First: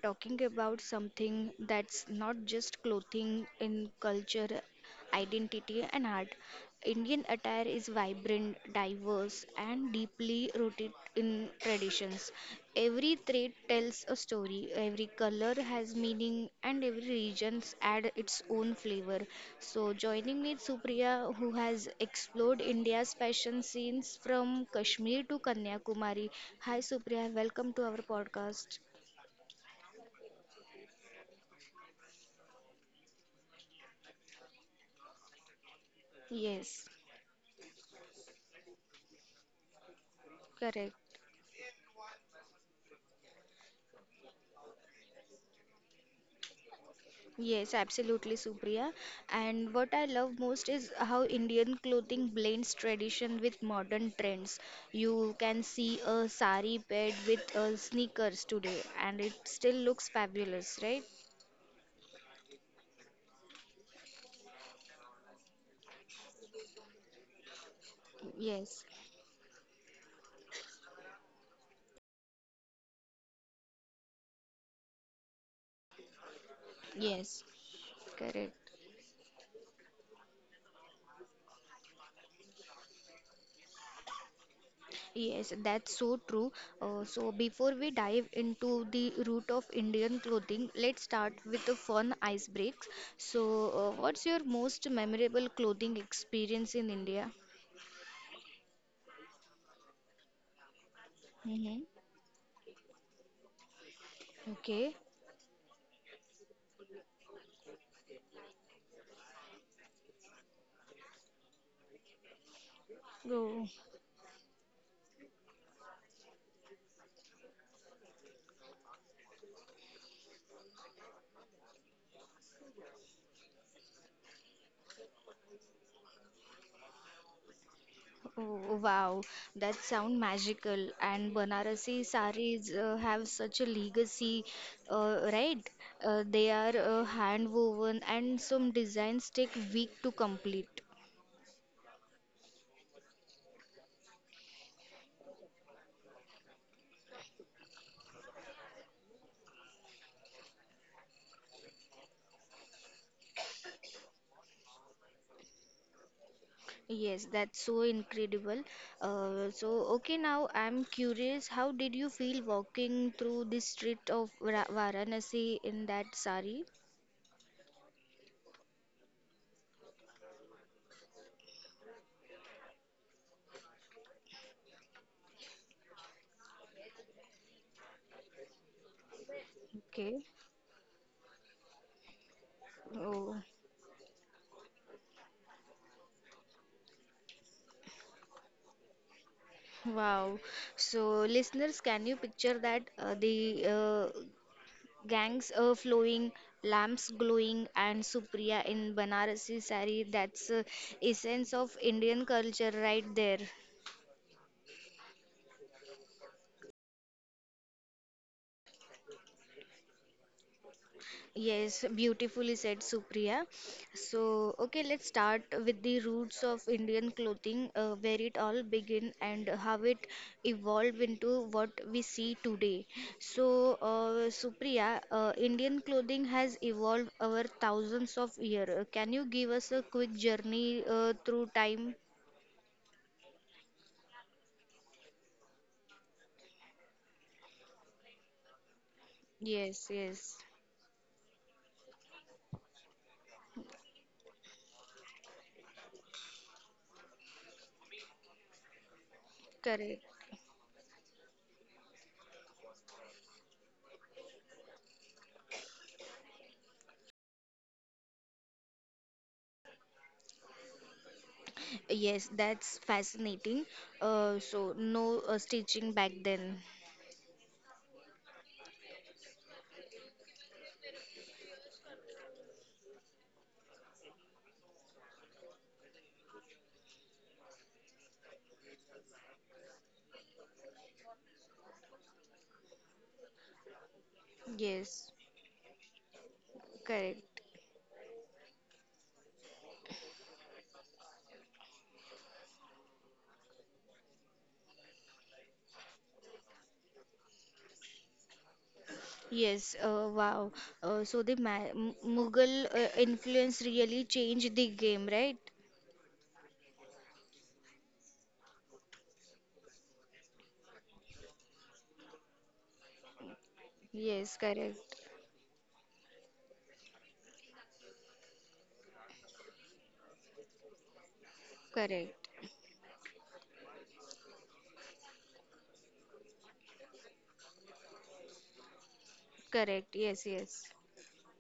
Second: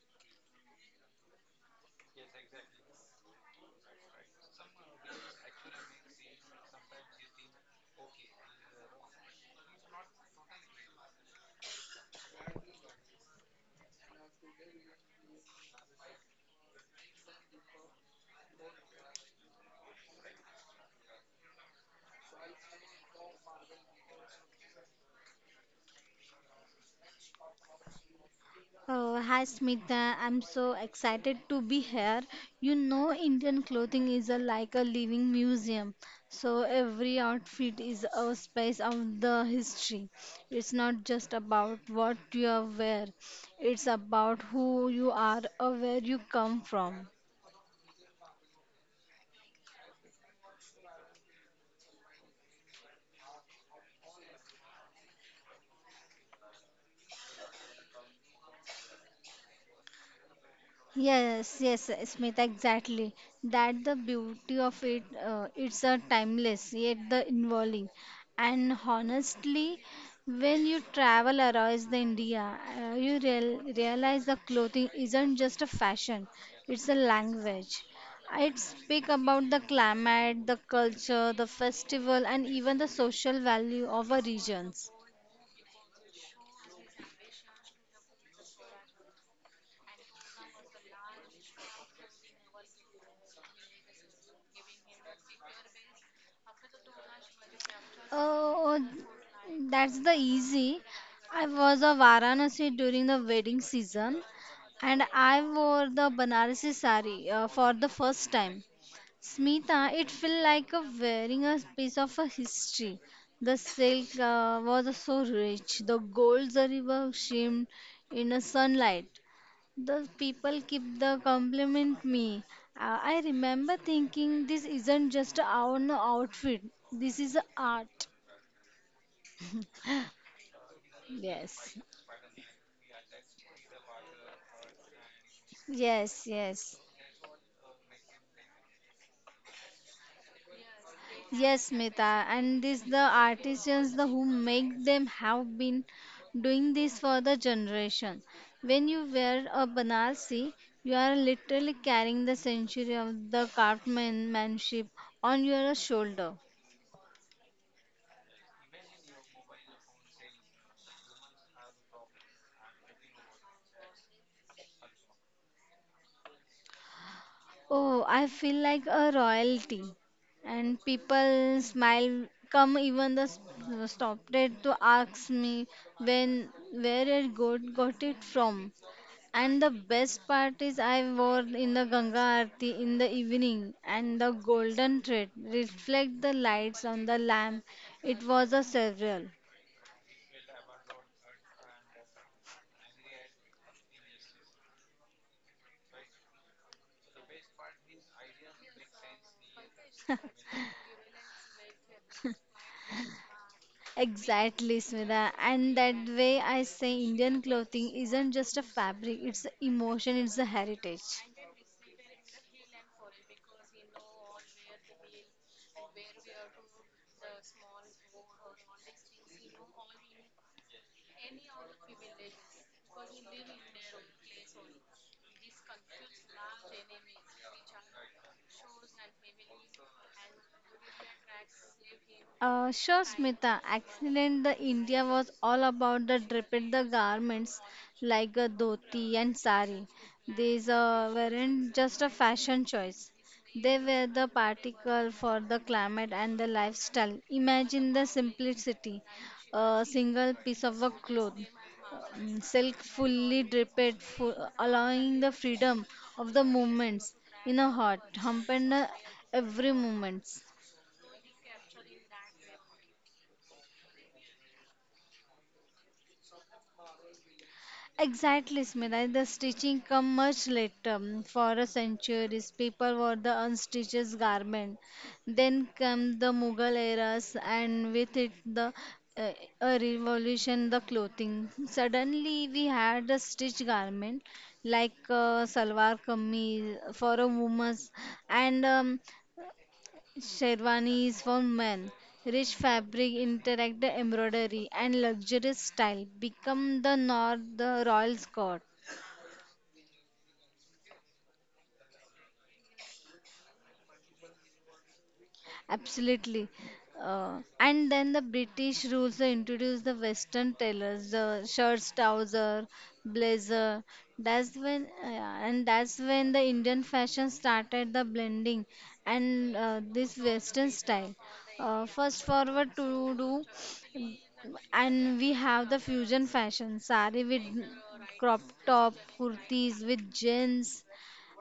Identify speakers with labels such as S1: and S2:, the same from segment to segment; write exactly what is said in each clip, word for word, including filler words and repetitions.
S1: talking about something that's not just clothing in culture identity, and art. Indian attire is vibrant, diverse, and deeply rooted in traditions. Every thread tells a story, every color has meaning, and every region adds its own flavor. So, joining me is Supriya, who has explored India's fashion scenes from Kashmir to Kanyakumari. Hi, Supriya, welcome to our podcast.
S2: Uh, hi Smita, I'm so excited to be here. You know, Indian clothing is a, like a living museum, so
S1: Yes,
S2: every outfit is a space of the history. It's
S1: correct.
S2: not just about what you are wear, it's about who you are or where you come from.
S1: Yes, absolutely, Supriya. And what I love most is how Indian clothing blends tradition with modern trends. You can see a sari paired with uh, sneakers today, and it still looks fabulous, right?
S2: Yes, yes, yes, Smita, exactly. That the beauty of it, uh, it's a timeless yet the involving. And
S1: Yes,
S2: honestly, when you travel around the India, uh, you real, realize the clothing isn't just a fashion; it's a
S1: yes,
S2: language.
S1: correct.
S2: It speak about the climate, the culture, the festival, and even the social value of our regions.
S1: Yes, that's so true. Uh, so, before we dive into the root of Indian clothing, let's start with a fun ice break. So, uh, what's your most memorable clothing experience in India?
S2: Oh, that's the easy. I was
S1: Mm-hmm.
S2: a Varanasi during the wedding season
S1: Okay.
S2: and I wore the Banarasi sari uh, for the first time. Smita, it felt like a wearing a piece of a history. The
S1: Oh,
S2: silk uh, was so rich. The gold zari was shimmered in the sunlight. The people keep the compliment me. Uh, I remember thinking this isn't just our outfit. This is art.
S1: oh, oh, wow. That sound magical. And
S2: Yes.
S1: Banarasi saris uh, have such a legacy, uh, right? Uh,
S2: Yes,
S1: they are
S2: yes.
S1: uh, hand woven and some designs take week to complete.
S2: Yes, Mita. And this the artisans the who make them have been doing this for the generation. When you wear a Banarsi, you are literally carrying the century of the craftsmanship on your shoulder.
S1: Yes, that's so incredible. Uh, so, okay, now I'm curious, how did you feel walking through the street of Ra- Varanasi in that sari?
S2: Oh, I feel like a royalty, and people smile. Come, even the s- uh, stopped it to ask me when where it got got it from. And the
S1: Okay.
S2: best part is I wore in the Ganga Aarti in the
S1: Oh.
S2: evening, and the golden thread reflect the lights on the lamp. It was a several.
S1: Wow. So, listeners, can you picture that? Uh, the uh, gangs uh, flowing, lamps glowing, and Supriya in Banarasi sari. That's uh, essence of Indian culture right there.
S2: Exactly, Smita. And that way I say Indian clothing isn't just a fabric, it's an emotion, it's a heritage.
S1: Yes, beautifully said, Supriya. So, okay, let's start with the roots of Indian clothing, uh, where it all began and how it evolved into what we see today. So, uh, Supriya, uh, Indian clothing has evolved over thousands of years. Can you give us a quick journey uh, through time?
S2: Uh, sure, Smita. Accident the India was all about the draped the garments like a dhoti and sari.
S1: Yes, yes,
S2: These uh, weren't just a fashion choice. They were the particle for the climate and the lifestyle. Imagine the simplicity, a
S1: correct.
S2: single piece of a cloth, um, silk fully draped, fu- allowing the freedom of the movements in a heart, humping every movements.
S1: Yes, that's fascinating. Uh, so, no uh, stitching back then.
S2: Exactly, Smita. The stitching come much later. um, For a centuries, people wore the unstitched garment. Then come the Mughal eras, and with it the uh, a revolution the clothing. Suddenly, we had a stitched garment like
S1: Yes,
S2: uh, salwar kameez for a
S1: correct.
S2: woman's, and um, Sherwanis for men, rich fabric, interactive embroidery, and luxurious style become the North the royal court.
S1: Yes, uh, wow. Uh, so the Ma M- Mughal uh, influence really changed the game, right?
S2: Absolutely. Uh, and then the British rules they introduced the Western tailors, the shirts, trouser, blazer.
S1: Yes,
S2: That's
S1: correct,
S2: when, uh, and that's when the Indian fashion started the blending and uh, this Western style. Uh,
S1: correct,
S2: first forward to do, and we have the fusion fashion, sari with crop top, kurtis
S1: correct.
S2: with
S1: Yes, yes.
S2: jeans,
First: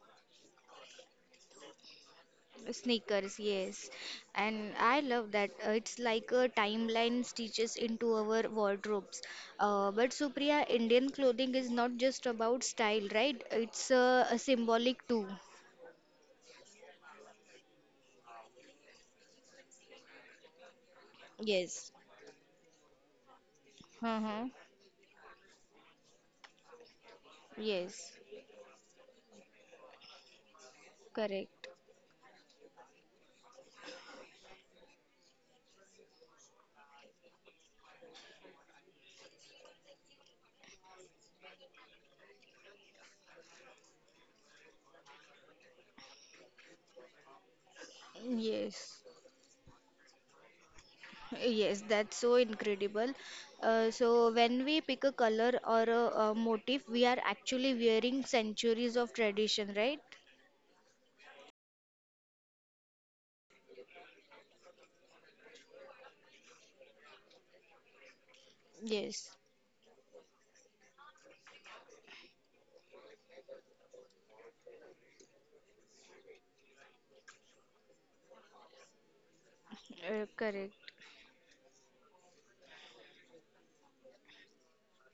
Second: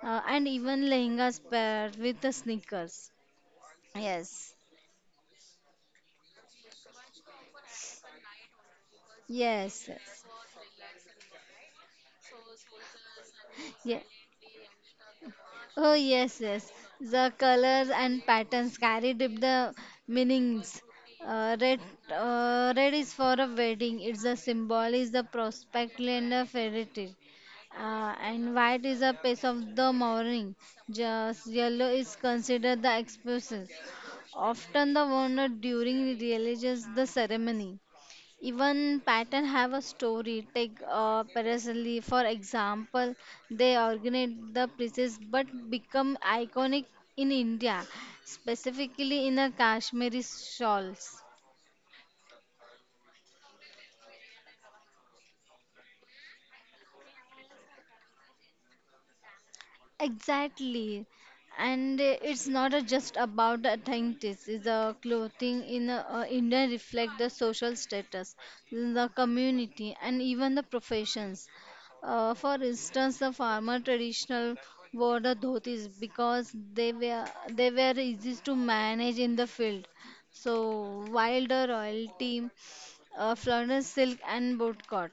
S2: uh, and even lehengas paired with the sneakers.
S1: Sneakers, yes.
S2: Yes.
S1: And I love that. Uh, it's like a timeline stitches into our wardrobes.
S2: Yes,
S1: Uh, but
S2: yes.
S1: Supriya, Indian clothing is not just about style, right? It's
S2: Yeah.
S1: uh, a symbolic too.
S2: Oh, yes, yes. The colors and patterns carry deep the meanings. Uh, red,
S1: Yes.
S2: uh, red is for a wedding. It's a
S1: Uh-huh.
S2: symbol. Is the prospect and a fairy tale.
S1: Yes,
S2: Uh, and white is a piece of the morning. Just
S1: correct.
S2: yellow is considered the expressions. Often the wonder during religious the ceremony. Even pattern have a story. Take uh, Parasoli for example. They organize the pieces but become iconic in India,
S1: Yes.
S2: specifically in a Kashmiri shawls.
S1: Yes, that's so incredible. Uh, so when we pick a color or a, a motif, we are actually wearing centuries of tradition, right?
S2: Exactly. And uh, it's not uh, just about the authenticity. It's The clothing in uh, uh, India reflect the social status, the
S1: Yes,
S2: community, and even the professions. Uh, for instance, the farmer traditional wore the dhotis because they were they were easy to manage in the field.
S1: uh, correct.
S2: So while the royalty uh, floundered silk and bootcut.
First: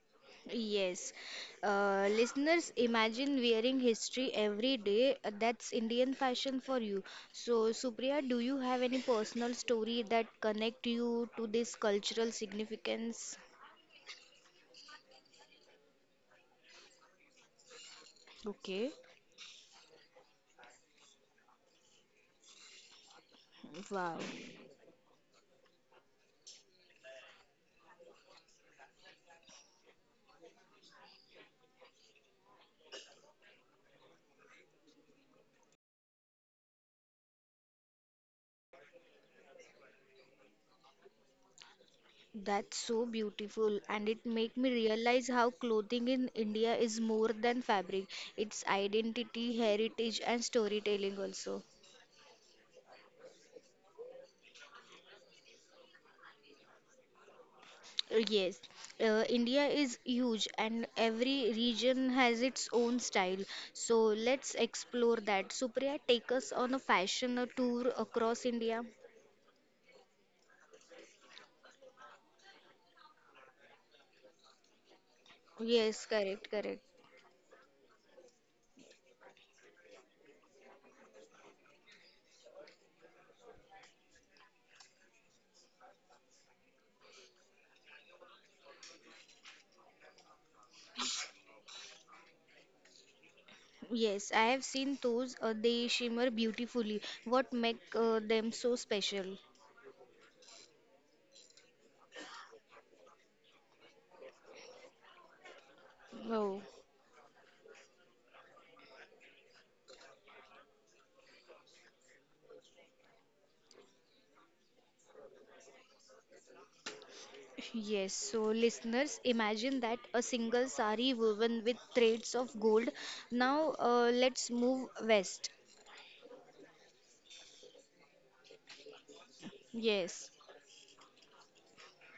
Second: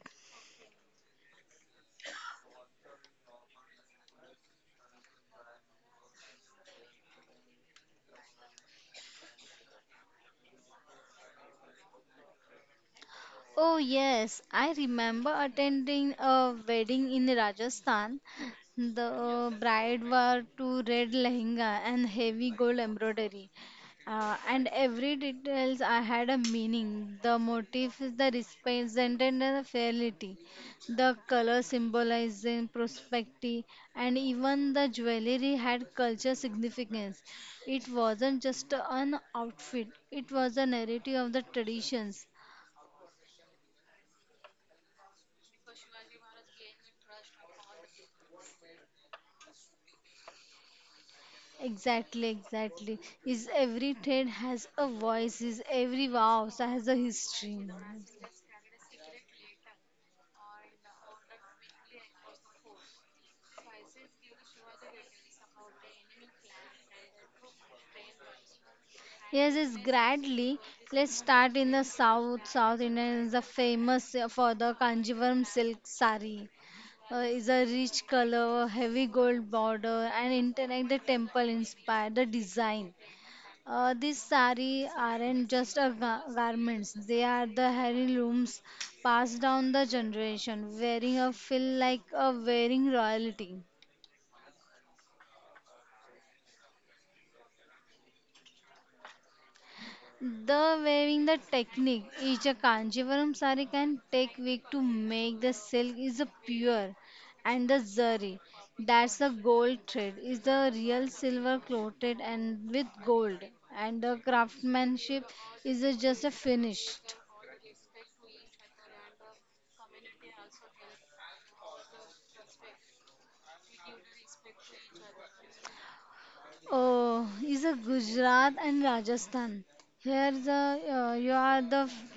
S1: Yes. Uh, listeners, imagine wearing history every day. Uh, That's Indian fashion for you. So, Supriya, do you have any personal story that connect you to this cultural significance?
S2: Oh, yes, I remember attending a wedding in Rajasthan.
S1: Okay.
S2: The bride wore two red lehenga and heavy gold embroidery.
S1: Wow.
S2: Uh, and every details I had a meaning. The motif is the represented the fairly. The color symbolizing prosperity, and even the jewelry had culture significance. It wasn't just an outfit; it was a narrative of the traditions.
S1: That's so beautiful, and it make me realize how clothing in India is more than fabric. It's identity, heritage, and storytelling also.
S2: Exactly, exactly. Is every trade has a voice, is every vows has a history.
S1: Uh, Yes, uh, India is huge, and every region has its own style. So let's explore that. Supriya, take us on a fashion tour across India.
S2: Yes, it's Gradly. Let's start in the south. South India is the famous for the Kanjivaram silk
S1: Yes,
S2: sari.
S1: correct, correct.
S2: Uh, is a rich color, heavy gold border, and interconnected temple inspired the design. Uh, these sari aren't just a ga- garments; they are the heirlooms passed down the generation. Wearing a feel like a wearing royalty.
S1: Yes, I have seen those. Uh, they shimmer beautifully. What make uh, them so special?
S2: The weaving the technique each a Kanjivaram sari can take week to make. The silk is a
S1: Oh.
S2: pure, and the zari, that's a gold thread, is the real silver coated and with gold. And the craftsmanship is a, just a finish.
S1: Yes, so listeners, imagine that a single sari woven with threads of gold. Now, uh, let's move west.
S2: Oh, is a Gujarat and Rajasthan.
S1: Yes.
S2: Here the uh, you are the f-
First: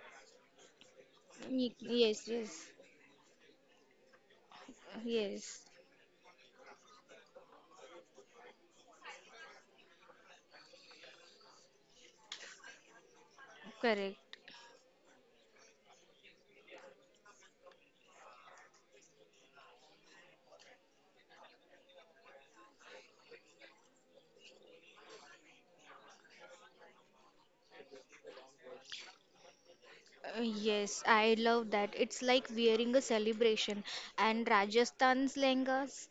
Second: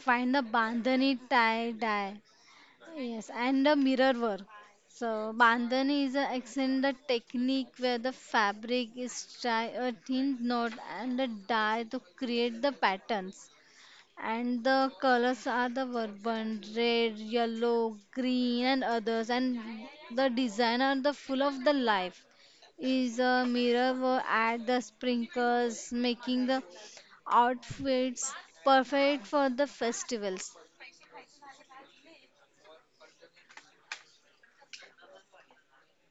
S2: find the bandhani tie
S1: Ye-
S2: dye.
S1: Yes, yes.
S2: Yes, and the mirror work. So
S1: Yes.
S2: bandhani is a accent the technique where the fabric is tie a thin knot and a dye to create the patterns
S1: Correct.
S2: and the colors are the vibrant red yellow green and others and the design are the full of the life is a mirror wo- add the sprinkles making the outfits perfect for the
S1: Uh,
S2: festivals.
S1: Yes, I love that. It's like wearing a celebration. And Rajasthan's lehengas.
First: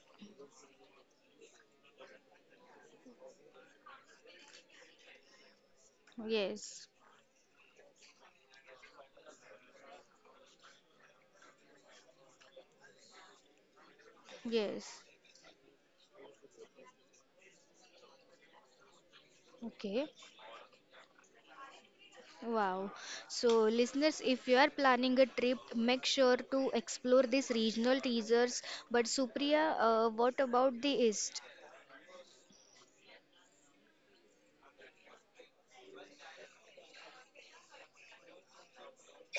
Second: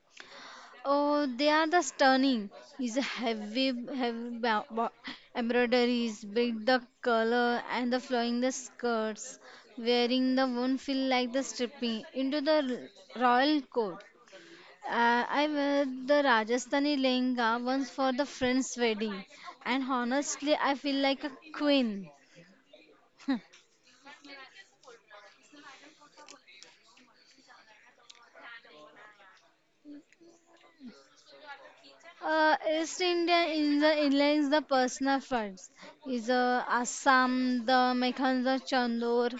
S2: Oh, they are the stunning. Is a heavy, heavy ba- ba- embroideries, with the
S1: Yes.
S2: color and the flowing the skirts. Wearing the won't feel like the stripping into the r- royal court.
S1: Yes.
S2: Uh, I wear the Rajasthani lehenga once for the friend's wedding, and
S1: Okay.
S2: honestly, I feel like a queen.
S1: Wow. So, listeners, if you are planning a trip, make sure to explore these regional teasers. But, Supriya, uh, what about the East?
S2: Uh, East India in the inlines the personal fronts. Is uh, Assam, the Mekhan, the Chandur.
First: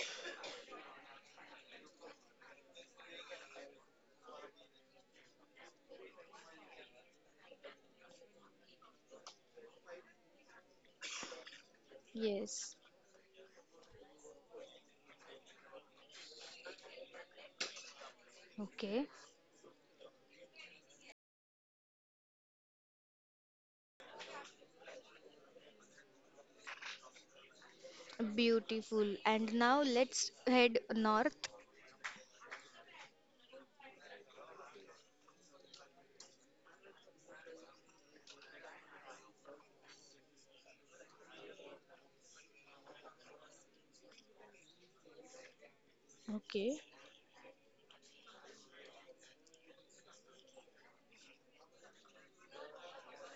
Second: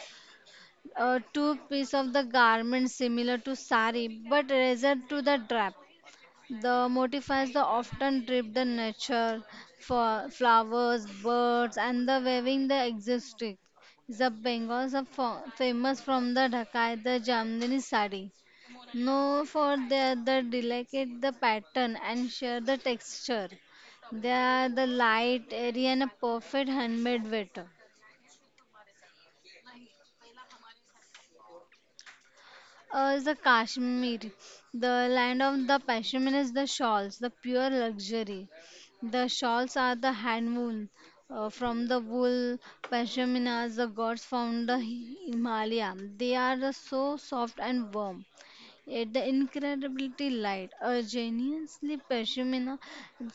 S2: uh, two piece of the garment similar to sari but rather to the drap. The motifs the often drip the nature for flowers, birds, and the weaving
S1: Yes.
S2: the existing. The Bengals are fo- famous from the Dhakai, the Jamdani sari,
S1: Okay.
S2: known for their the delicate the pattern and share the texture. They are the light, airy, and a perfect handmade waiter.
S1: Beautiful. And now let's head north.
S2: Uh, the Kashmir, the land of the pashmin is the shawls, the pure luxury. The shawls are the hand woven uh, from the wool. Pashminas, the gods found the Himalaya. They are the
S1: Okay.
S2: so soft and warm, yet the incredibly light. A genuinely pashmina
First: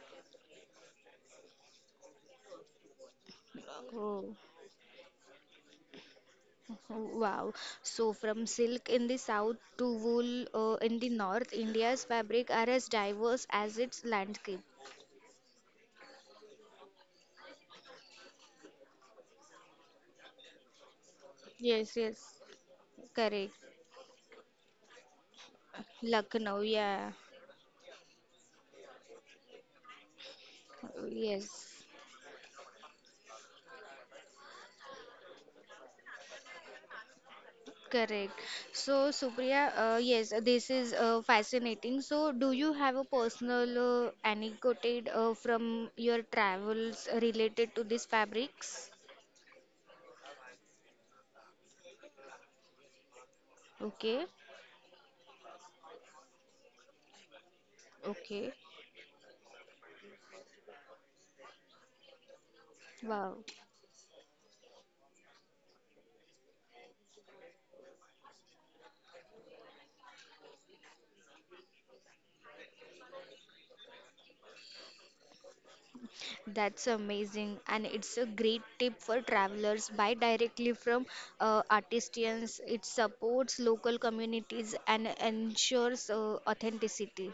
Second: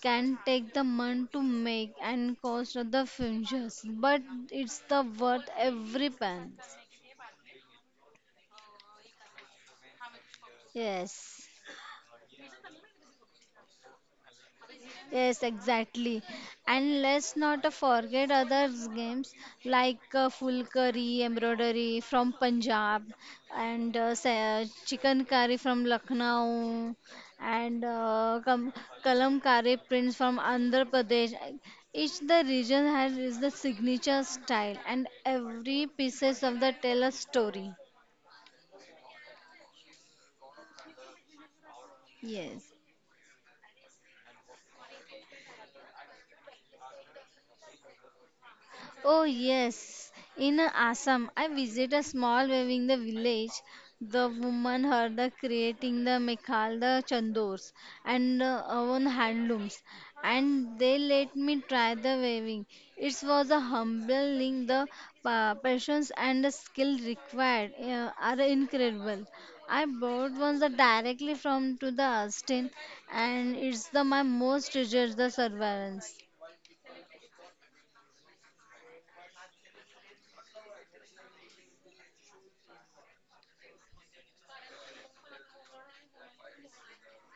S2: can take the month to make and cost the fringes, but
S1: Oh,
S2: it's the worth every pence.
S1: wow. So from silk in the south to wool uh, in the
S2: Yes.
S1: north, India's fabric are as diverse as its landscape.
S2: Yes, exactly. And let's not forget other games like uh, fulkari, embroidery from Punjab,
S1: Correct.
S2: and uh, sa- chicken curry from
S1: Lucknow,
S2: Lucknow,
S1: yeah.
S2: and uh, kam- kalamkari prints from Andhra Pradesh.
S1: Yes.
S2: Each the region has is the signature style, and every pieces of the tell a story.
S1: Correct. So, Supriya, uh, yes, uh, this is uh, fascinating. So, do
S2: Yes,
S1: you have a personal uh, anecdote uh, from your travels related to these fabrics?
S2: oh yes, in Assam, I visited a small weaving the village.
S1: Okay,
S2: The woman heard the creating the mekal, the chandors, and
S1: okay.
S2: uh, own handlooms, and they let me try the weaving. It
S1: Wow,
S2: was a humbling. The pa- patience and the skill required uh, are incredible. I bought one the directly from to the Austin, and it's the my most treasured the surveillance.
S1: that's amazing. And it's a great tip for travelers. Buy directly from uh, artisans. It supports local communities and ensures uh, authenticity.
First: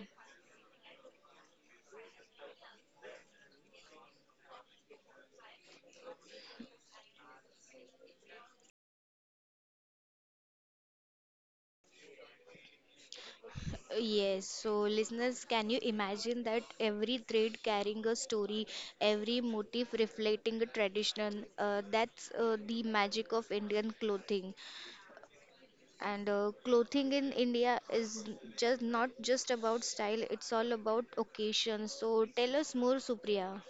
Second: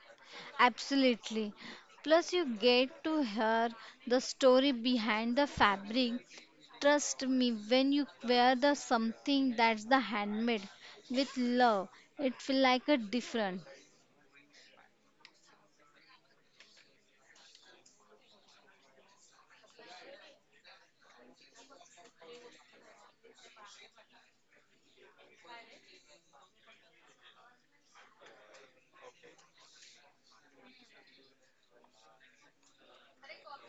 S2: Absolutely. Plus, you get to hear the story behind the fabric. Trust me, when you wear the something that's the handmade with love, it feel like a different.
S1: Yes, so listeners, can you imagine that every thread carrying a story, every motif reflecting a tradition? Uh, that's uh, the magic of Indian clothing. And uh, clothing in India is just not just about style, it's all about occasion. So tell us more, Supriya.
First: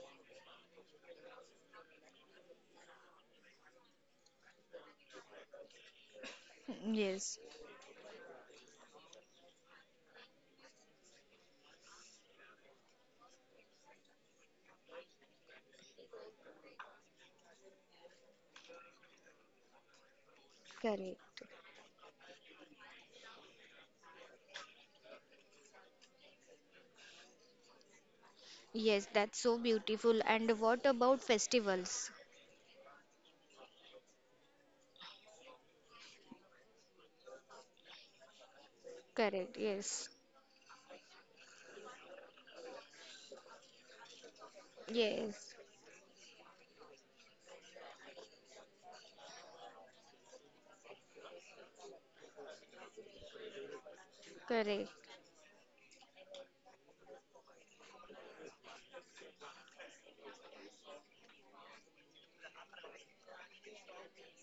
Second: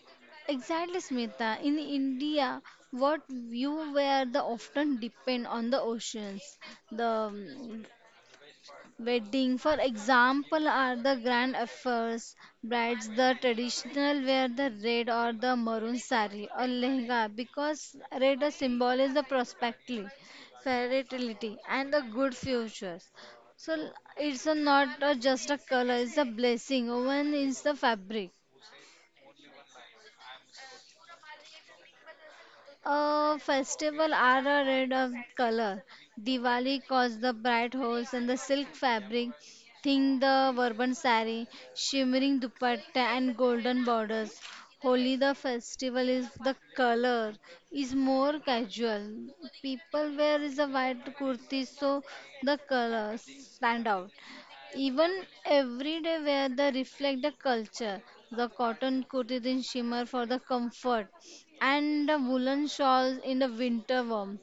S2: Exactly, Smita. In India, what you wear the often depend on the oceans, the
S1: Yes,
S2: Wedding, for example, are the grand affairs. Brides, the traditional wear the red or the maroon sari or lehenga because red is symbolizes the prosperity,
S1: correct.
S2: fertility, and the good futures. So l- it's a not a just a color; it's a blessing woven in the fabric.
S1: Yes, that's so beautiful. And what about festivals?
S2: Uh, festival are a red of color. Diwali cause the bright hose and the silk fabric,
S1: Correct, yes.
S2: thin the Varban sari, shimmering dupatta and golden borders. Holi the
S1: Yes,
S2: festival is the color is more casual. People wear is a white kurti so the colors stand out.
S1: correct.
S2: Even everyday wear the reflect the culture. The cotton kurtis in shimmer for the comfort, and the woolen shawls in the winter warmth.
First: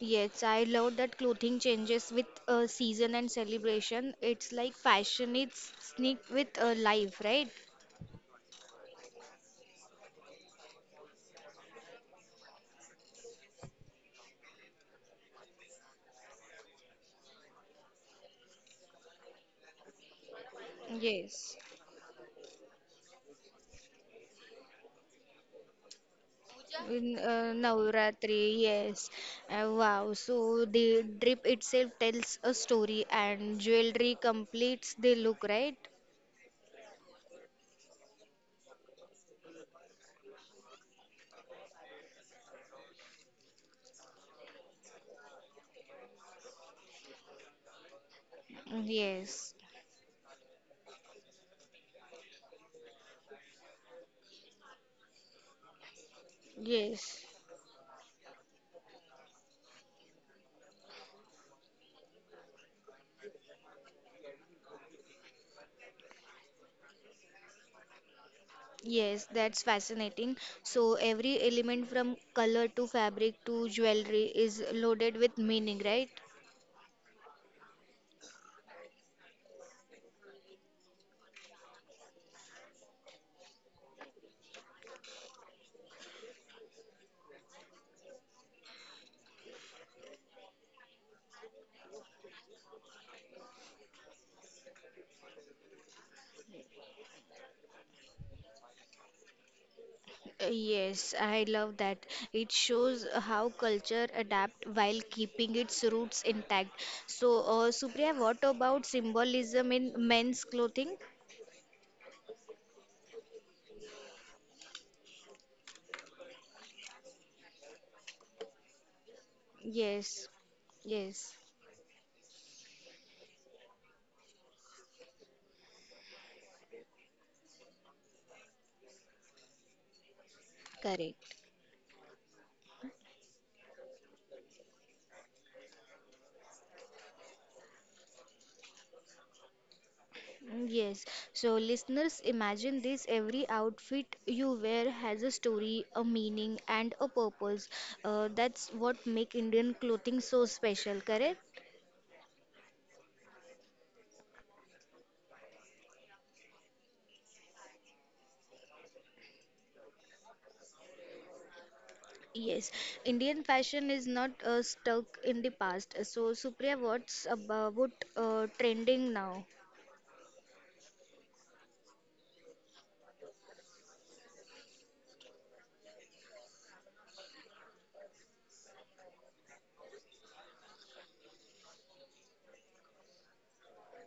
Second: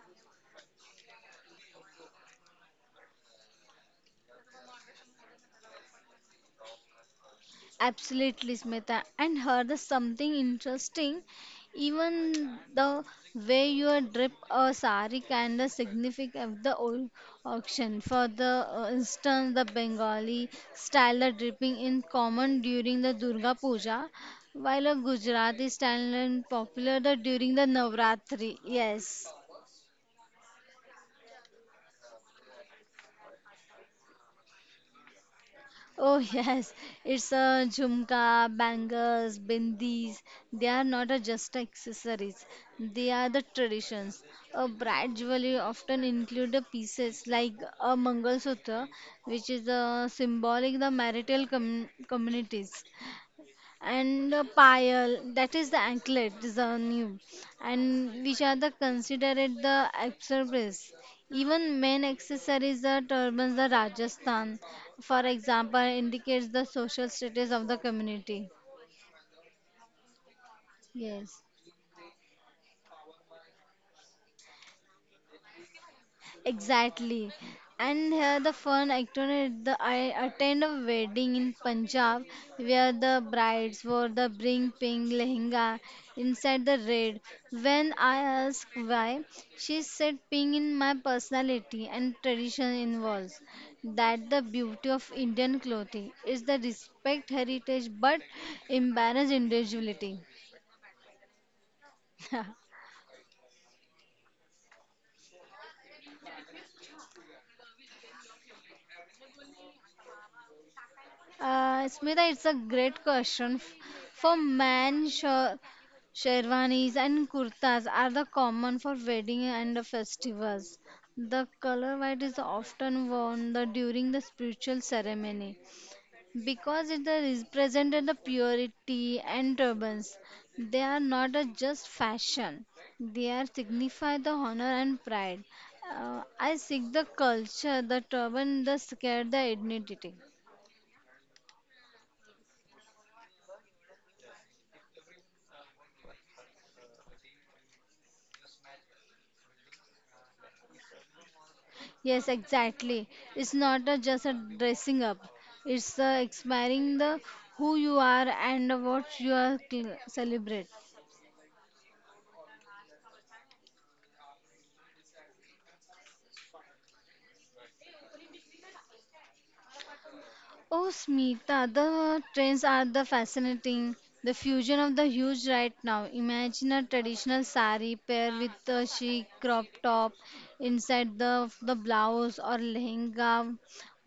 S1: Yes, I love that clothing changes with uh, season and celebration. It's like fashion, it's sneak with uh, life, right?
S2: Absolutely, Smita. And heard the something interesting. Even the way you drip a sari kind of significant of the au- auction. For the uh, instance, the Bengali style of
S1: Yes.
S2: dripping in common during the Durga Puja, while a Gujarati style and popular the,
S1: In uh,
S2: during the
S1: Navratri,
S2: Navratri.
S1: yes.
S2: Yes.
S1: Uh, wow. So the drip itself tells a story and jewelry completes the look, right?
S2: Oh, yes, it's a jhumka, bangles, bindis. They are not a just accessories. They are the traditions. A bride jewelry often include the pieces like a mangalsutra, which
S1: Yes.
S2: is a symbolic the marital com- communities and a pile that is the anklet is the new
S1: Yes.
S2: and which are the considered the accessories even men accessories the turbans the Rajasthan for example indicates the social status of the community
S1: Yes, that's fascinating. So
S2: yes.
S1: every element from color to fabric to jewelry is loaded with meaning, right?
S2: Exactly. And here the fun acted the I attend a wedding in Punjab where the brides wore the bring pink lehenga inside the red. When I asked why, she said pink in my personality and tradition involves that the beauty of Indian clothing is the respect heritage but embrace individuality.
S1: Uh, Yes, I love that. It shows how culture adapt while keeping its roots intact. So, uh, Supriya, what about symbolism in men's clothing?
S2: Uh, Smita, it's a great question. F- For men, sher- sherwanis and kurtas are the common for wedding and
S1: Yes,
S2: festivals.
S1: yes.
S2: The color white is often worn the, during the spiritual ceremony because it represented the purity and turbans. They are
S1: Correct.
S2: not a just fashion; they are signify the honor and pride. Uh, I seek the culture, the turban, the scare, the identity.
S1: Mm, yes. So, listeners, imagine this every outfit you wear has a story, a meaning, and a purpose. Uh, that's what make Indian clothing so special, correct?
S2: Yes, exactly. It's not a, just a dressing up. It's the expiring the who you are and what you are cl- celebrate.
S1: Yes, Indian fashion is not uh, stuck in the past. So, Supriya, what's about uh, trending now?
S2: Oh, Smita, the trends are the fascinating. The fusion of the huge right now. Imagine a traditional sari pair with a chic crop top inside the the blouse or lehenga,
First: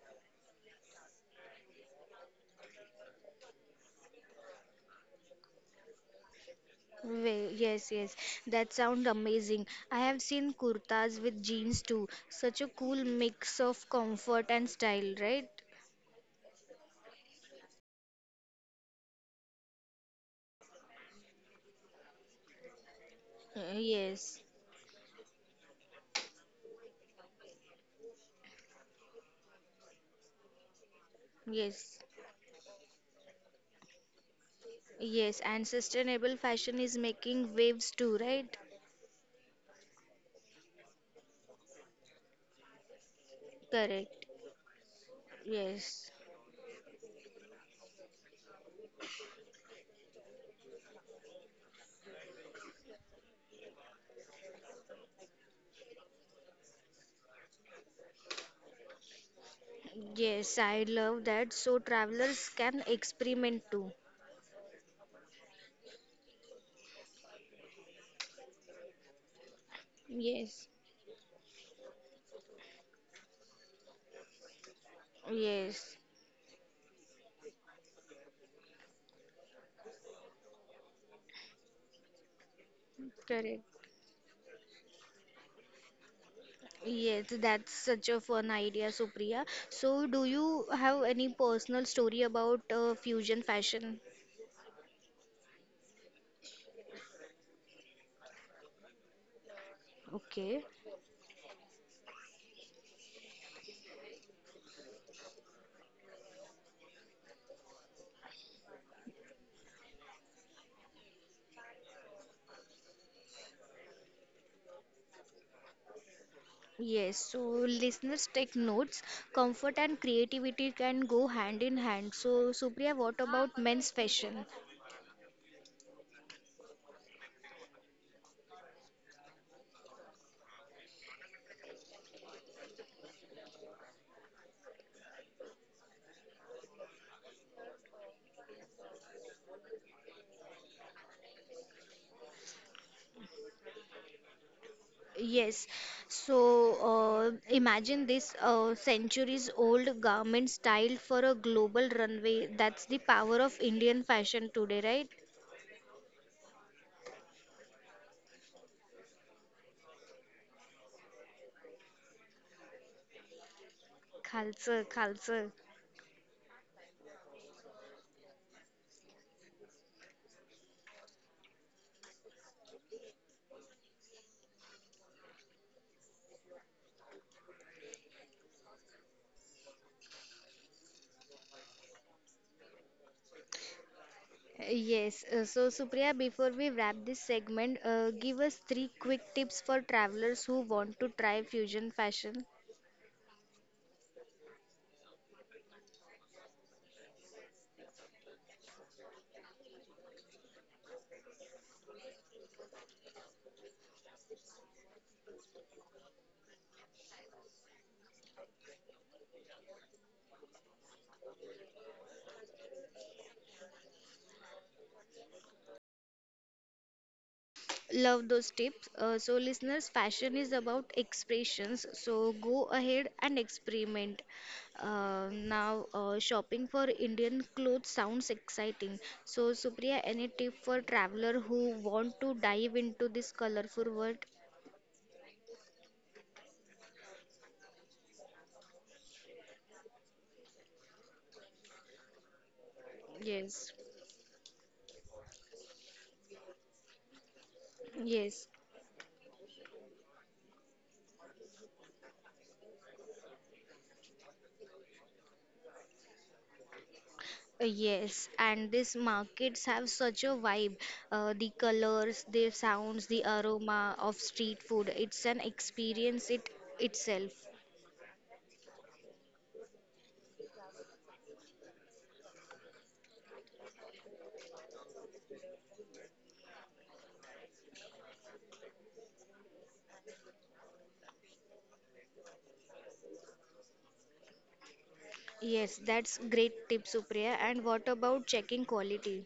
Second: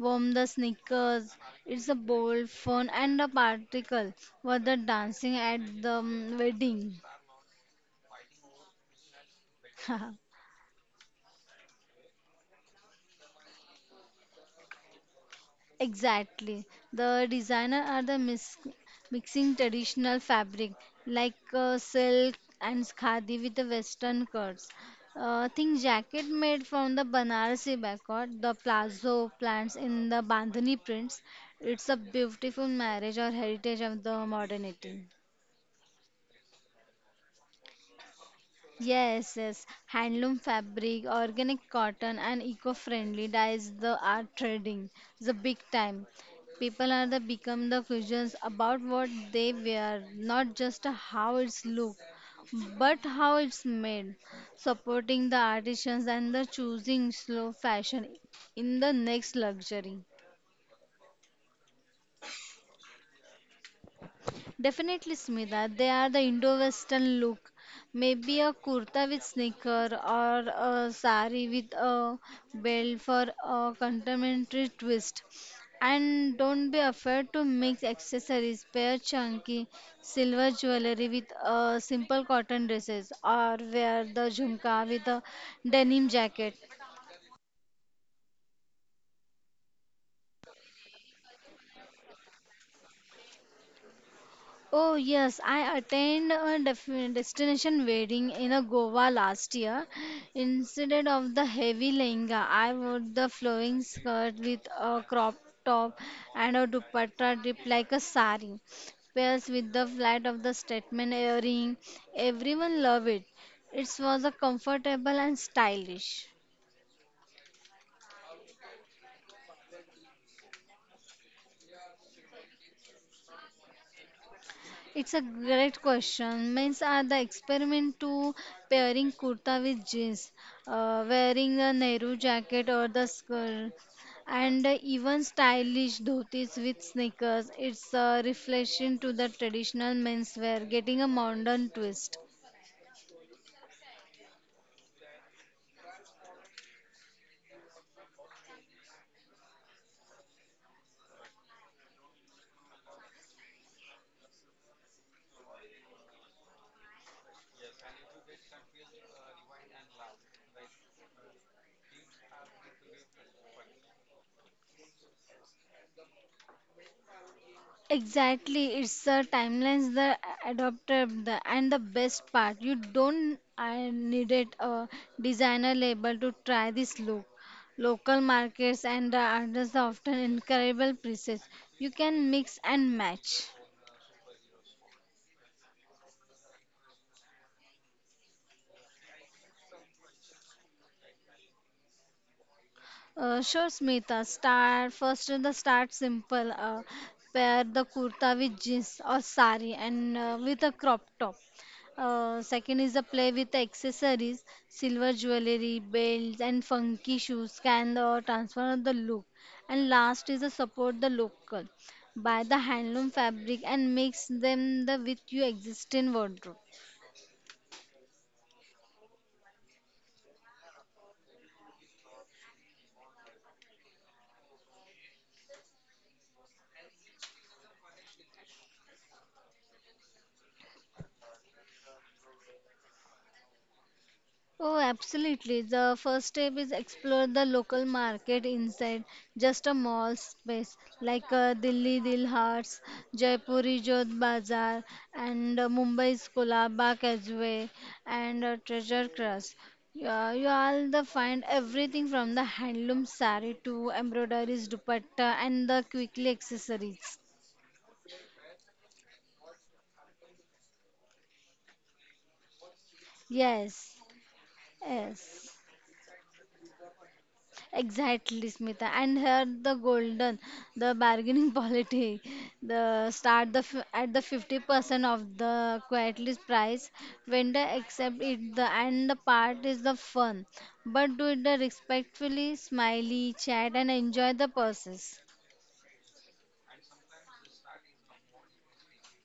S2: warm the sneakers. It's a bold, fun, and a particle for the dancing at the mm, wedding.
S1: Wa- Yes, yes, that sounds amazing. I have seen kurtas with jeans too. Such a cool mix of comfort and style, right?
S2: Exactly. The designer are the mis- mixing traditional fabric like uh, silk and khadi with the
S1: Uh,
S2: western
S1: Yes,
S2: cuts. Uh, think jacket made from the Banarasi backward, the plazo plants in the Bandhani prints. It's a
S1: yes,
S2: beautiful marriage or heritage of the modernity.
S1: yes, and sustainable fashion is making waves too, right?
S2: Yes, yes. Handloom fabric, organic cotton, and eco-friendly dyes the are
S1: Correct.
S2: trading the big time.
S1: Yes,
S2: People are the become the curious about what they wear, not just how it's look, but how it's made. Supporting the artisans and the choosing slow fashion in the next luxury.
S1: yes, I love that. So, travelers can experiment too.
S2: Definitely, Smita. They are the Indo-Western look. Maybe a kurta with sneaker or
S1: Yes.
S2: a sari with a belt for a contemporary twist.
S1: Yes,
S2: And don't be afraid to mix accessories. Pair chunky silver jewelry with uh, simple cotton dresses or
S1: correct.
S2: wear the jhumka with a denim jacket.
S1: Yes, that's such a fun idea, Supriya. So, do you have any personal story about uh, fusion fashion?
S2: Oh yes, I attend a def destination wedding in a Goa last year.
S1: Okay.
S2: Instead of the heavy lehenga, I wore the flowing skirt with a crop top and a dupatta dipped like a sari, pairs with the flat of the statement earring. Everyone loved it. It was a comfortable and stylish.
S1: Yes, so listeners take notes. Comfort and creativity can go hand in hand. So, Supriya, what about men's fashion?
S2: It's a great question. Means are the experiment to pairing kurta with jeans, uh, wearing a Nehru jacket or the skirt, and even stylish dhotis with sneakers. It's a reflection to the traditional menswear, getting a modern twist.
S1: Yes, so uh, imagine this uh, centuries old garment style for a global runway. That's the power of Indian fashion today, right? Khalsa, Khalsa.
S2: Exactly, it's the timelines the adopted the, and the best part. You don't I needed a designer label to try this look. Local markets and the others often incredible prices. You can mix and match.
S1: Yes, uh, so Supriya, before we wrap this segment, uh, give us three quick tips for travelers who want to try fusion fashion.
S2: Uh, sure, Smita. Start first. The start simple. Uh, pair the kurta with jeans or sari and uh, with a crop top. Uh, second is the play with the accessories, silver jewelry, belts, and funky shoes can uh, transform the look. And last is the support the local, buy the handloom fabric and mix them the with your existing wardrobe.
S1: Love those tips. Uh, so, listeners, fashion is about expressions, so go ahead and experiment. Uh, now, uh, shopping for Indian clothes sounds exciting. So, Supriya, any tip for traveler who want to dive into this colorful world?
S2: Oh, absolutely. The first step is explore the local market inside just a mall space like uh, Delhi Dil Hearts,
S1: Yes,
S2: Jaipuri Jodh Bazaar, and uh, Mumbai's Kolaba Causeway and
S1: yes.
S2: uh, Treasure Crust. Yeah, you all the find everything from the handloom saree to embroideries, dupatta, and the quickly accessories.
S1: Uh, Yes, and these markets have such a vibe. Uh, the colors, the sounds, the aroma
S2: Yes,
S1: of street food. It's an
S2: yes.
S1: experience it itself.
S2: Exactly, Smita. And here the golden, the bargaining polity, the start the f- at the fifty percent of the quietly price. Vendor accept it, the and the part is the fun, but do it the respectfully, smiley, chat, and enjoy the process.
S1: Yes, that's great tip, Supriya. And what about checking quality?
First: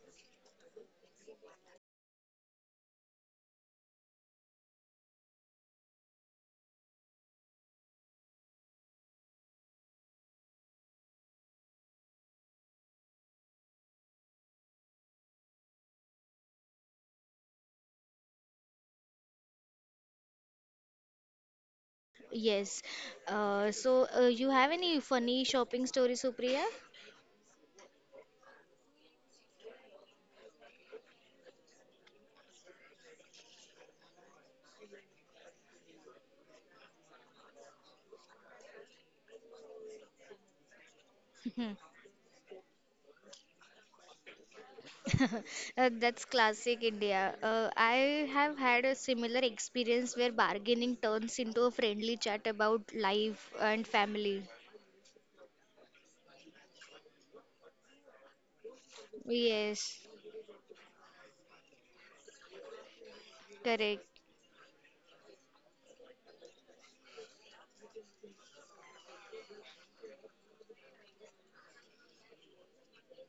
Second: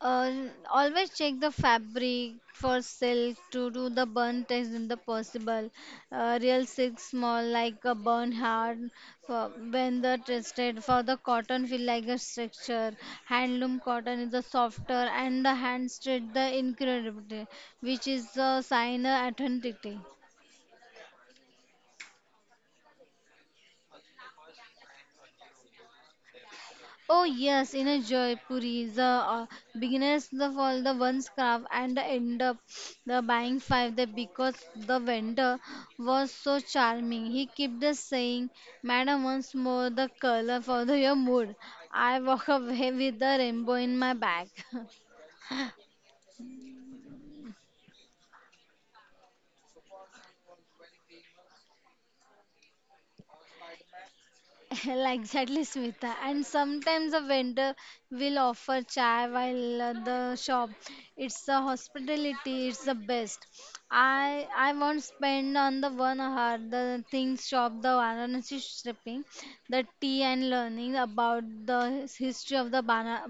S2: Uh, always check the fabric for silk to do the burn test in the possible. Uh, real silk small like a burn hard for when the tested for the cotton feel like a structure. Handloom cotton is a softer and the hand stitch the incredible which is a sign of authenticity.
S1: Yes. Uh, so uh, you have any funny shopping story, Supriya?
S2: Oh yes, in a Jaipuri, the uh, beginners of all the ones scarf and end up the buying five there because the vendor was so charming. He kept the saying, "Madam, once more the color for the, your mood."
S1: Hmm.
S2: I walk away with the rainbow in my bag.
S1: Uh, That's classic India. Uh, I have had a similar experience where bargaining turns into a friendly chat about life and family.
S2: Like exactly, Smita. And sometimes a vendor will offer chai while at
S1: Yes,
S2: the shop. It's the hospitality. It's the best.
S1: correct.
S2: I I won't spend on the one hour the things shop the Varanasi stripping, the tea and learning about the history of the Bana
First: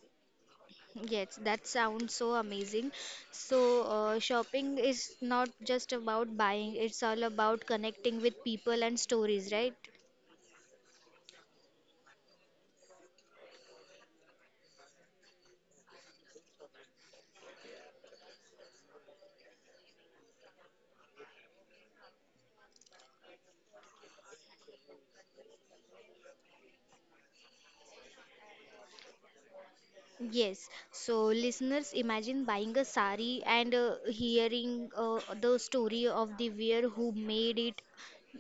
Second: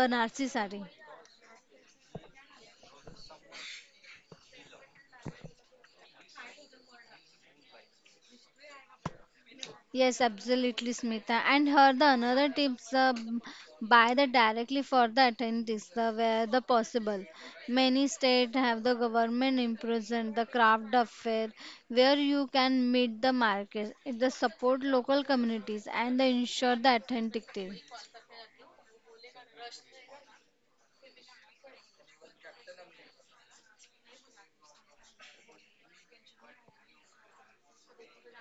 S2: Banarsi sari.
S1: Yes, that sounds so amazing. So, uh, shopping is not just about buying, it's all about connecting with people and stories, right?
S2: Yes, absolutely, Smita. And her the another tips uh, b- buy the directly for the attendees the where the possible. Many state have the government imprisoned the craft of fair where you can meet the market, it the support local communities and the ensure the authenticity.
S1: Yes. So, listeners, imagine buying a sari and uh, hearing uh, the story of the wearer who made it.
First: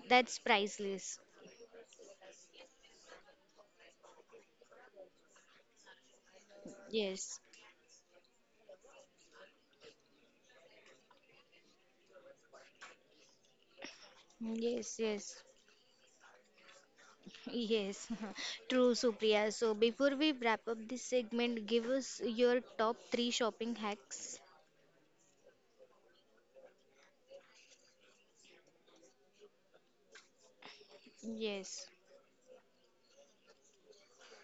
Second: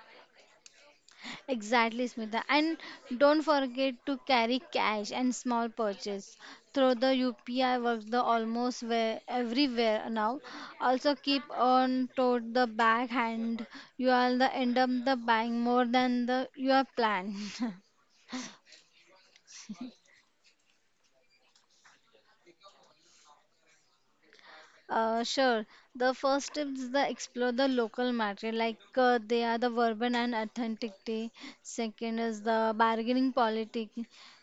S1: That's priceless.
S2: Exactly, Smita. And don't forget to carry cash and small purchase. Through the
S1: Yes.
S2: U P I works the almost where, everywhere now. Also keep on toward the back hand. You are the end up
S1: Yes,
S2: the
S1: yes.
S2: buying more than the you are planned.
S1: Yes, true, Supriya. So before we wrap up this segment, give us your top three shopping hacks.
S2: Uh, sure. The first step is the explore the local market, like uh, they are the urban and authenticity.
S1: Yes,
S2: Second is the bargaining politic.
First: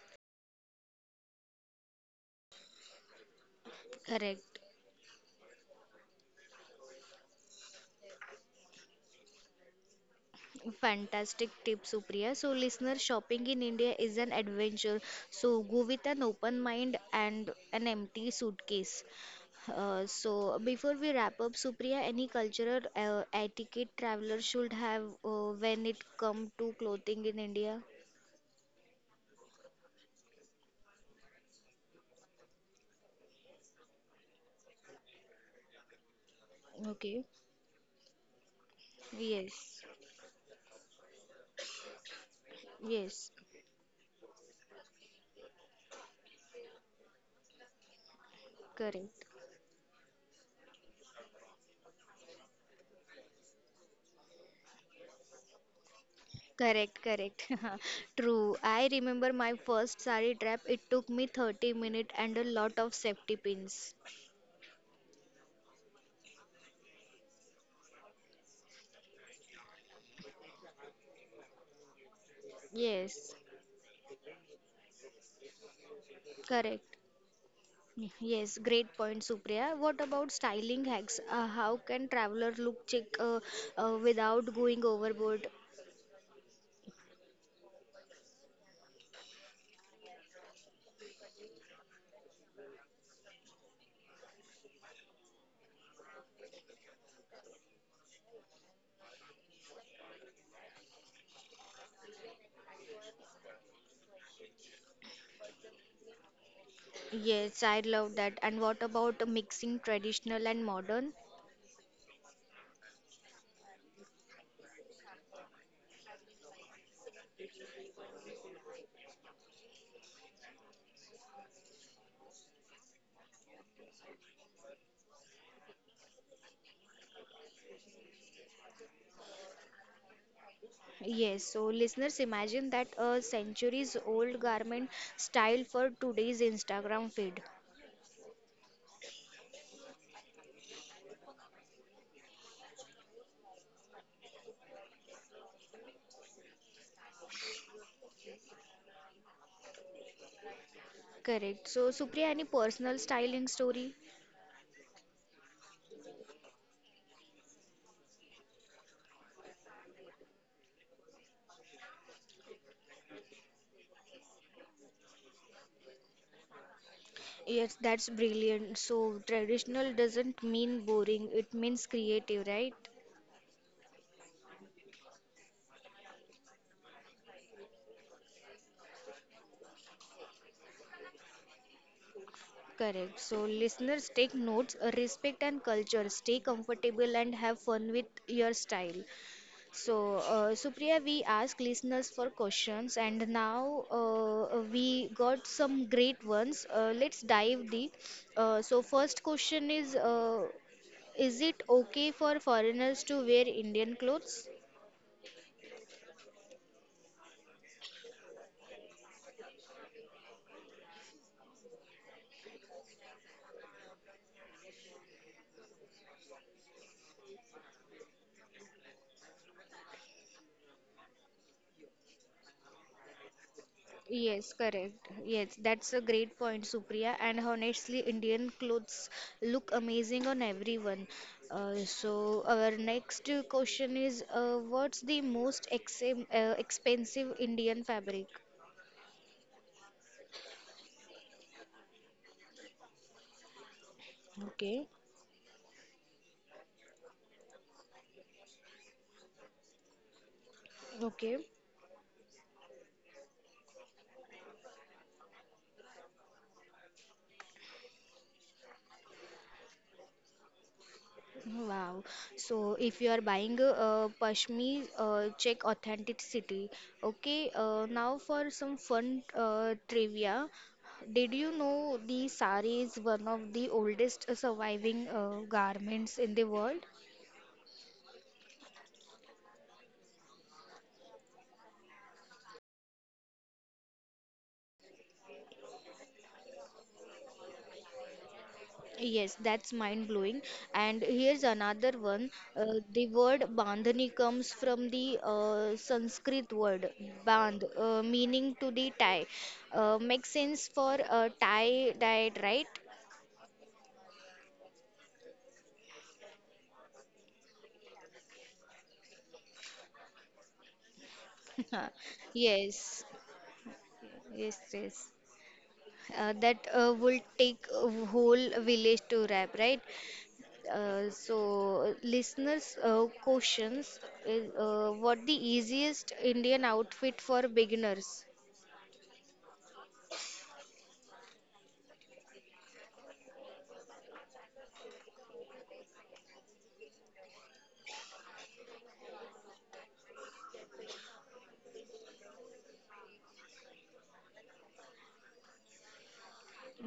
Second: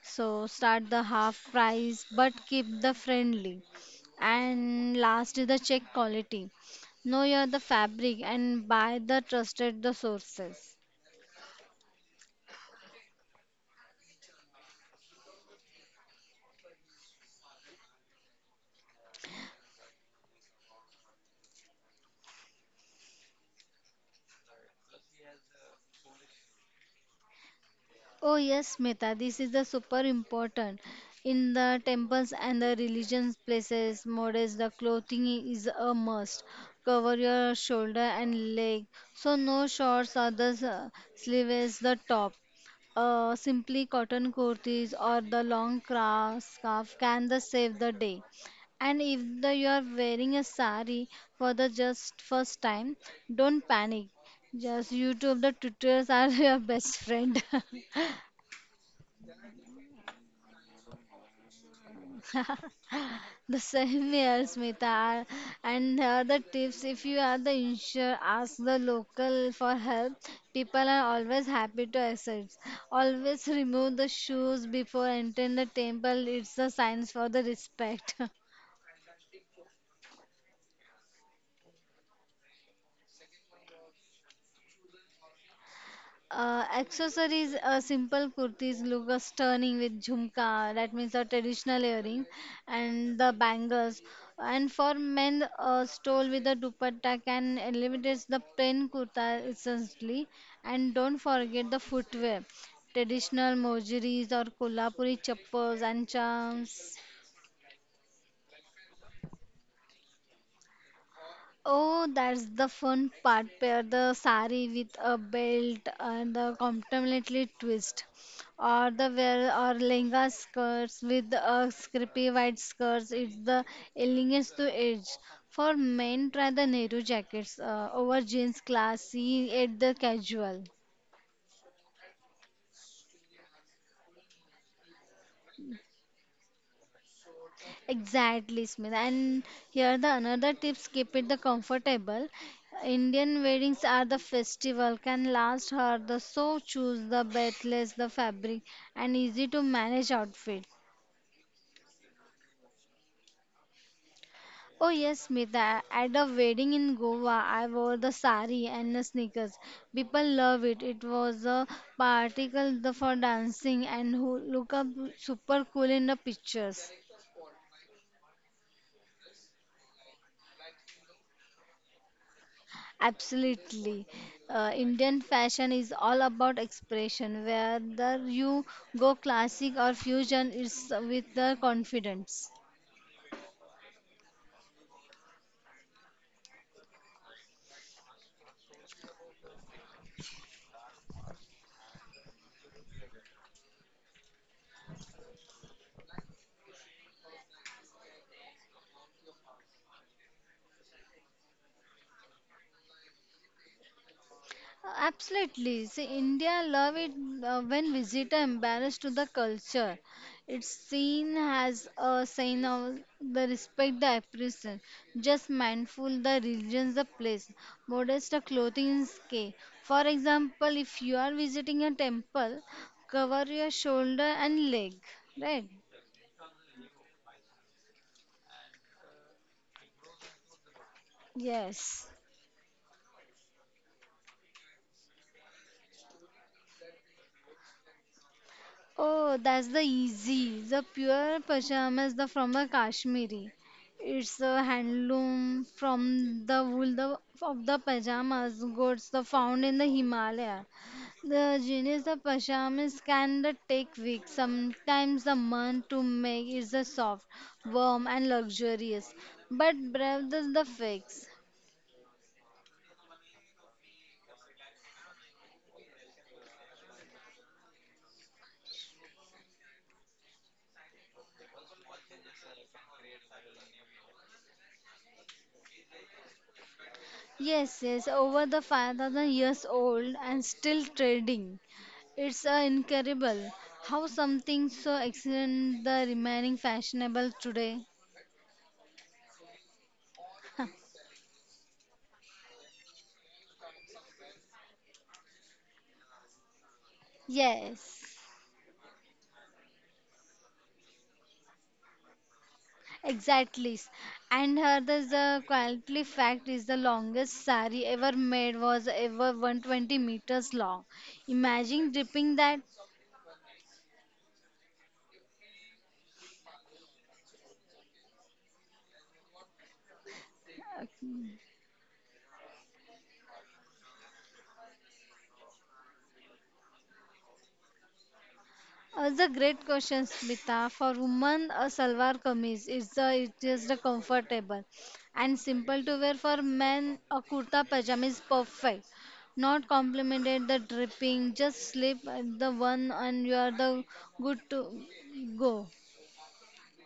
S2: So start the half price, but keep the friendly.
S1: correct.
S2: And last is the check quality. Know your the fabric and buy the trusted the sources.
S1: Fantastic tip, Supriya. So, listener, shopping in India is an adventure. So, go with an open mind and an empty suitcase. Uh, so, before we wrap up, Supriya, any cultural uh, etiquette traveler should have uh, when it come to clothing in India?
S2: Oh yes, Meta, this is the super important. In the temples and the religions places, modest the clothing is a must. Cover
S1: Okay.
S2: your shoulder and leg, so no
S1: Yes.
S2: shorts or the s- sleeves, the top.
S1: Yes.
S2: Uh, simply cotton kurtis or the long cra- scarf can the save the day. And if
S1: Correct.
S2: the, you are wearing a sari for the just first time, don't panic. Just YouTube the tutors are your best
S1: Correct,
S2: friend.
S1: correct. True. I remember my first sari trap. It took me thirty minutes and a lot of safety
S2: The
S1: pins.
S2: same here, Smita. I- And uh, the tips if you are the insurer, ask the local for help. People are always happy to assist.
S1: Yes.
S2: Always remove the shoes before entering the temple. It's a
S1: Correct.
S2: sign for the respect.
S1: Yes, great point, Supriya. What about styling hacks? Uh, how can traveler look check uh, uh, without going overboard?
S2: Uh, accessories, uh, simple kurtis look uh, stunning with jhumka, that means a traditional earring, and the bangles. And for men, uh, stole with the dupatta can eliminate the plain kurta essentially. And don't forget the footwear, traditional mojiris or kolhapuri chappals and charms.
S1: Yes, I love that. And what about mixing traditional and modern?
S2: Oh, that's the fun part. Pair the sari with a belt and the complementary twist, or the wear or lehenga skirts with a scrappy white skirts. It's the elegance to edge. For men, try the Nehru jackets uh, over jeans, classy, at the casual.
S1: Yes, so listeners, imagine that a centuries old garment style for today's Instagram feed.
S2: Exactly, Smita. And here the another tips keep it the comfortable. Indian weddings are the festival can last her the so choose the breathless the fabric and easy to manage outfit.
S1: Correct. So, Supriya, any personal styling story?
S2: Oh yes, Smita. At a wedding in Goa, I wore the sari and the sneakers. People love it. It was a particle the for dancing and who look up super cool in the pictures.
S1: Yes, that's brilliant. So, traditional doesn't mean boring, it means creative, right?
S2: Absolutely. Uh, Indian fashion is all about expression. Whether you go classic or fusion, it's with the confidence.
S1: Correct. So, listeners, take notes, respect and culture, stay comfortable and have fun with your style. So, uh, Supriya, we ask listeners for questions, and now uh, we got some great ones. Uh, let's dive deep. Uh, so, first question is, uh, is it okay for foreigners to wear Indian clothes?
S2: Absolutely. See, India love it uh, when visitor embarrassed to the culture. It's seen as a sign of the respect, the appreciation. Just mindful the religions, the place. Modest the clothing is key. For example, if you are visiting a temple, cover your shoulder
S1: Yes,
S2: and leg,
S1: correct. Yes,
S2: right?
S1: that's a great point, Supriya. And honestly, Indian clothes look amazing on everyone. Uh,
S2: Yes.
S1: so our next uh, question is, uh, what's the most ex uh, expensive Indian fabric?
S2: Oh, that's the easy, the pure pajamas the from a Kashmiri. It's a
S1: Okay.
S2: handloom from the wool the, of the pajamas goods the found in the Himalaya.
S1: Okay.
S2: The genius the pajamas can the take weeks, sometimes a month to make. It's a soft, warm and luxurious, but breath is the fix.
S1: Wow. So if you are buying uh, Pashmi, uh, check authenticity. Okay. Uh, now for some fun uh, trivia. Did you know the sari is one of the oldest surviving uh, garments in the world?
S2: Yes, yes, over the five thousand years old and still trading. It's uh, incredible how something so excellent the remaining fashionable today.
S1: Yes, that's mind blowing. And here's another one. Uh, the word bandhani comes from the uh, Sanskrit word bandh, uh,
S2: Yes,
S1: meaning to the tie. Uh, makes sense for uh, tie diet, right?
S2: exactly. And her there's the quietly fact is the longest sari ever made was ever one hundred twenty meters long. Imagine dripping that.
S1: Yes, yes, yes. Uh, that uh, will take a whole village to wrap, right? Uh, so, listeners' uh, questions is uh, what the easiest Indian outfit for beginners?
S2: Uh, the great question, Smita. For women, a salwar kameez is the it is the comfortable and simple to wear. For men, a kurta pajama is perfect. Not complimented the dripping, just slip the one and you are the good to go.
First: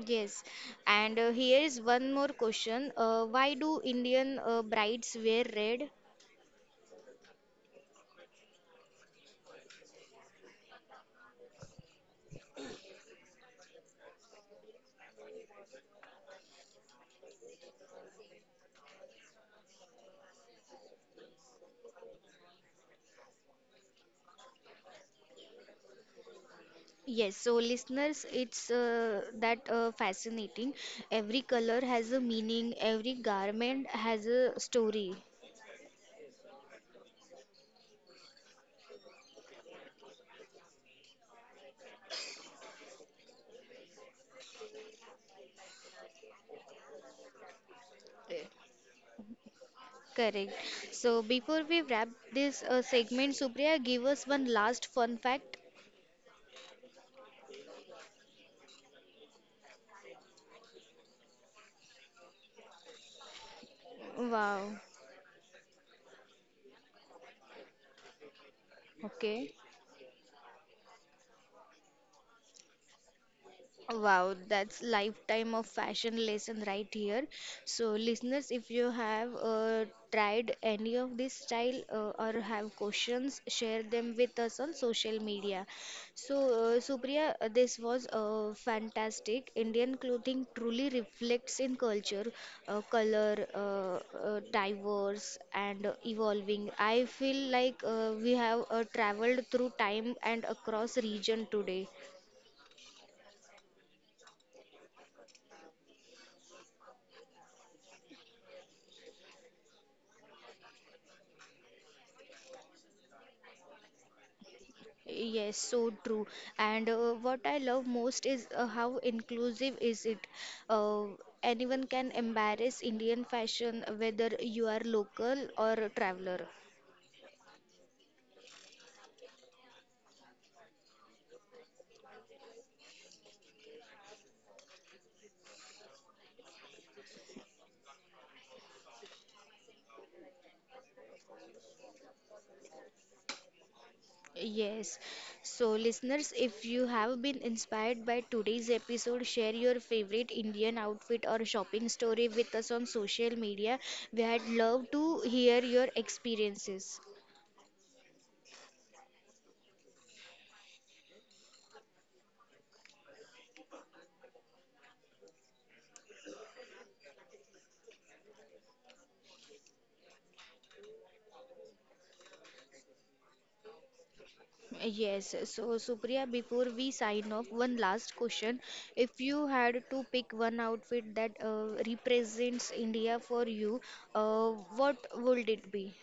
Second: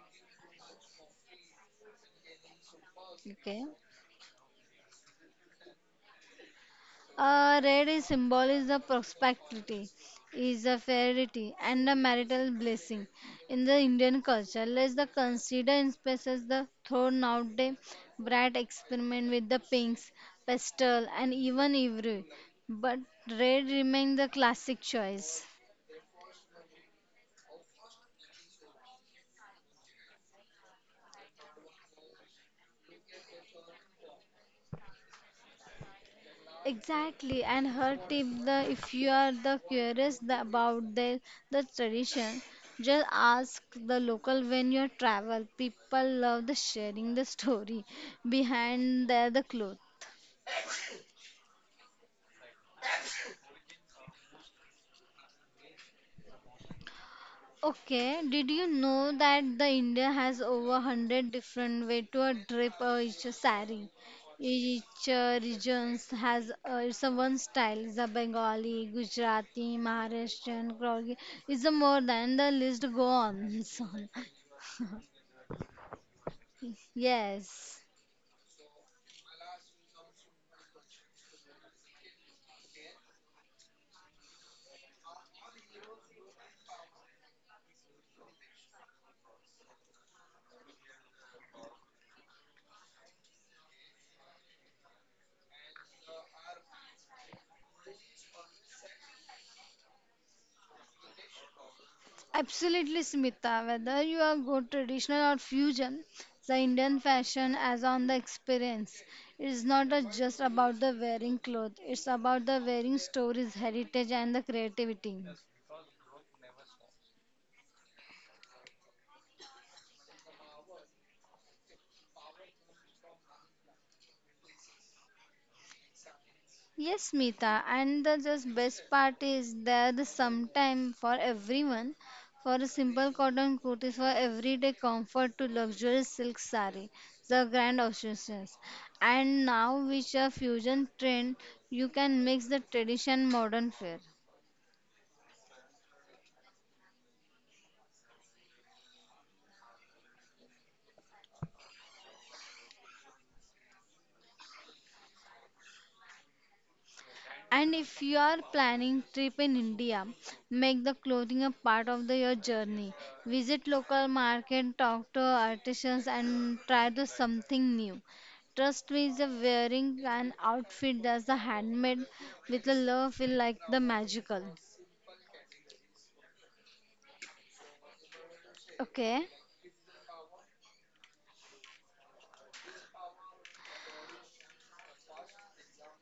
S1: Yes, and uh, here is one more question. Uh, why
S2: Okay.
S1: do Indian uh, brides wear red?
S2: Uh, red is symbol is the prosperity, is the fertility and the marital blessing. In the Indian culture, let's the consider in spaces the thrown out day, bright experiment with the pinks, pastel and even ivory. But red remains the classic choice.
S1: Yes, so listeners, it's uh, that uh, fascinating. Every color has a meaning, every garment has a story.
S2: Exactly, and her tip the if you are the curious the, about the the tradition, just ask the local when you travel. People love the sharing the story
S1: Eh,
S2: behind the, the cloth.
S1: Correct. So before we wrap this uh, segment, Supriya, give us one last fun fact.
S2: Okay, did you know that the India has over one hundred different way to a drape uh, each sari?
S1: Wow.
S2: Each uh, regions has uh, its a one style. The Bengali,
S1: Okay.
S2: Gujarati, Maharashtrian, Kogi is a more than the list go on.
S1: Wow, that's lifetime of fashion lesson
S2: So,
S1: right here.
S2: yes.
S1: So, listeners, if you have uh, tried any of this style uh, or have questions, share them with us on social media. So, uh, Supriya, uh, this was uh, fantastic. Indian clothing truly reflects in culture, uh, color, uh, uh, diverse and evolving. I feel like uh, we have uh, traveled through time and across region today.
S2: Absolutely, Smita. Whether you are go traditional or fusion, the Indian fashion as on the experience. It's not a- just about the wearing clothes. It's about the wearing stories, heritage, and the creativity.
S1: Yes, so true. And uh, what I love most is uh, how inclusive is it. Uh, Anyone can embrace Indian fashion, whether you are local or a traveler.
S2: Yes, Smita, and the just best part is there is some time for everyone. For a simple cotton kurtis for everyday comfort to luxurious silk saree, the grand options. And now with a fusion trend, you can mix the tradition modern fare.
S1: Yes. So, listeners, if you have been inspired by today's episode, share your favorite Indian outfit or shopping story with us on social media. We had love to hear your experiences.
S2: And if you are planning trip in India, make the clothing a part of the, your journey. Visit local market, talk to artisans, and try to something new. Trust me, the wearing an outfit that's a handmade with a love will like the magical.
S1: Yes, so Supriya, before we sign off, one last question. If
S2: Okay.
S1: you had to pick one outfit that uh, represents India for you, uh, what would it be?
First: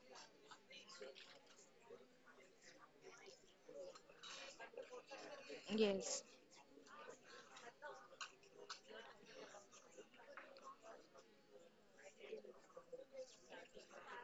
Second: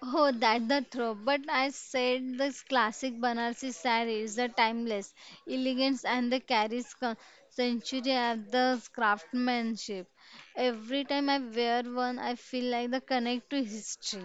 S2: Oh, that's the throw. But I said this classic Banarsi saree is the timeless elegance
S1: Yes,
S2: and the carries con- century of the craftsmanship. Every time I wear one, I feel like the connect to history.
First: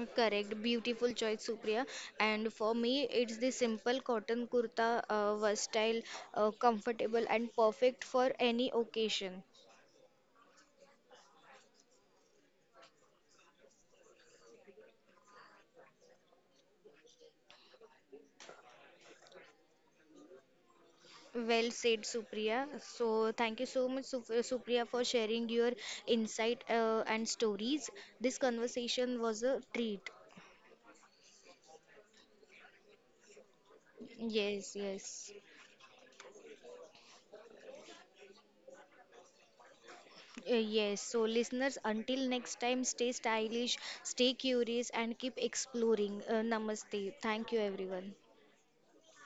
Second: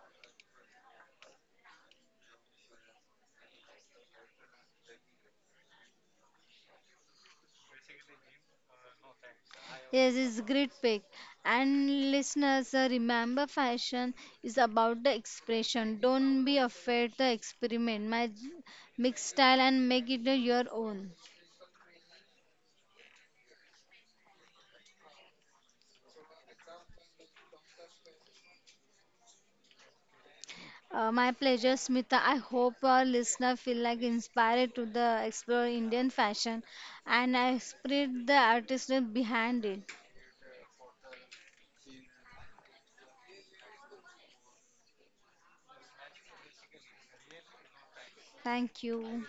S1: uh, correct. Beautiful choice, Supriya. And for me, it's the simple cotton kurta, uh, versatile, uh, comfortable, and perfect for any occasion.
S2: Yes, it's great pick. And listeners, uh, remember fashion is about the expression. Don't be afraid to experiment, my mix style and make it your own.
S1: Well said, Supriya. So, thank you so much, Sup- uh, Supriya, for sharing your insight uh, and stories. This conversation was a treat.
S2: Uh, my pleasure, Smita. I hope our listener feel like inspired
S1: Yes,
S2: to the
S1: yes.
S2: explore Indian fashion and I spread the artistry behind it.
S1: Uh, yes. So, listeners, until next time, stay stylish, stay curious, and keep exploring. Uh, namaste. Thank you, everyone.
S2: Thank you.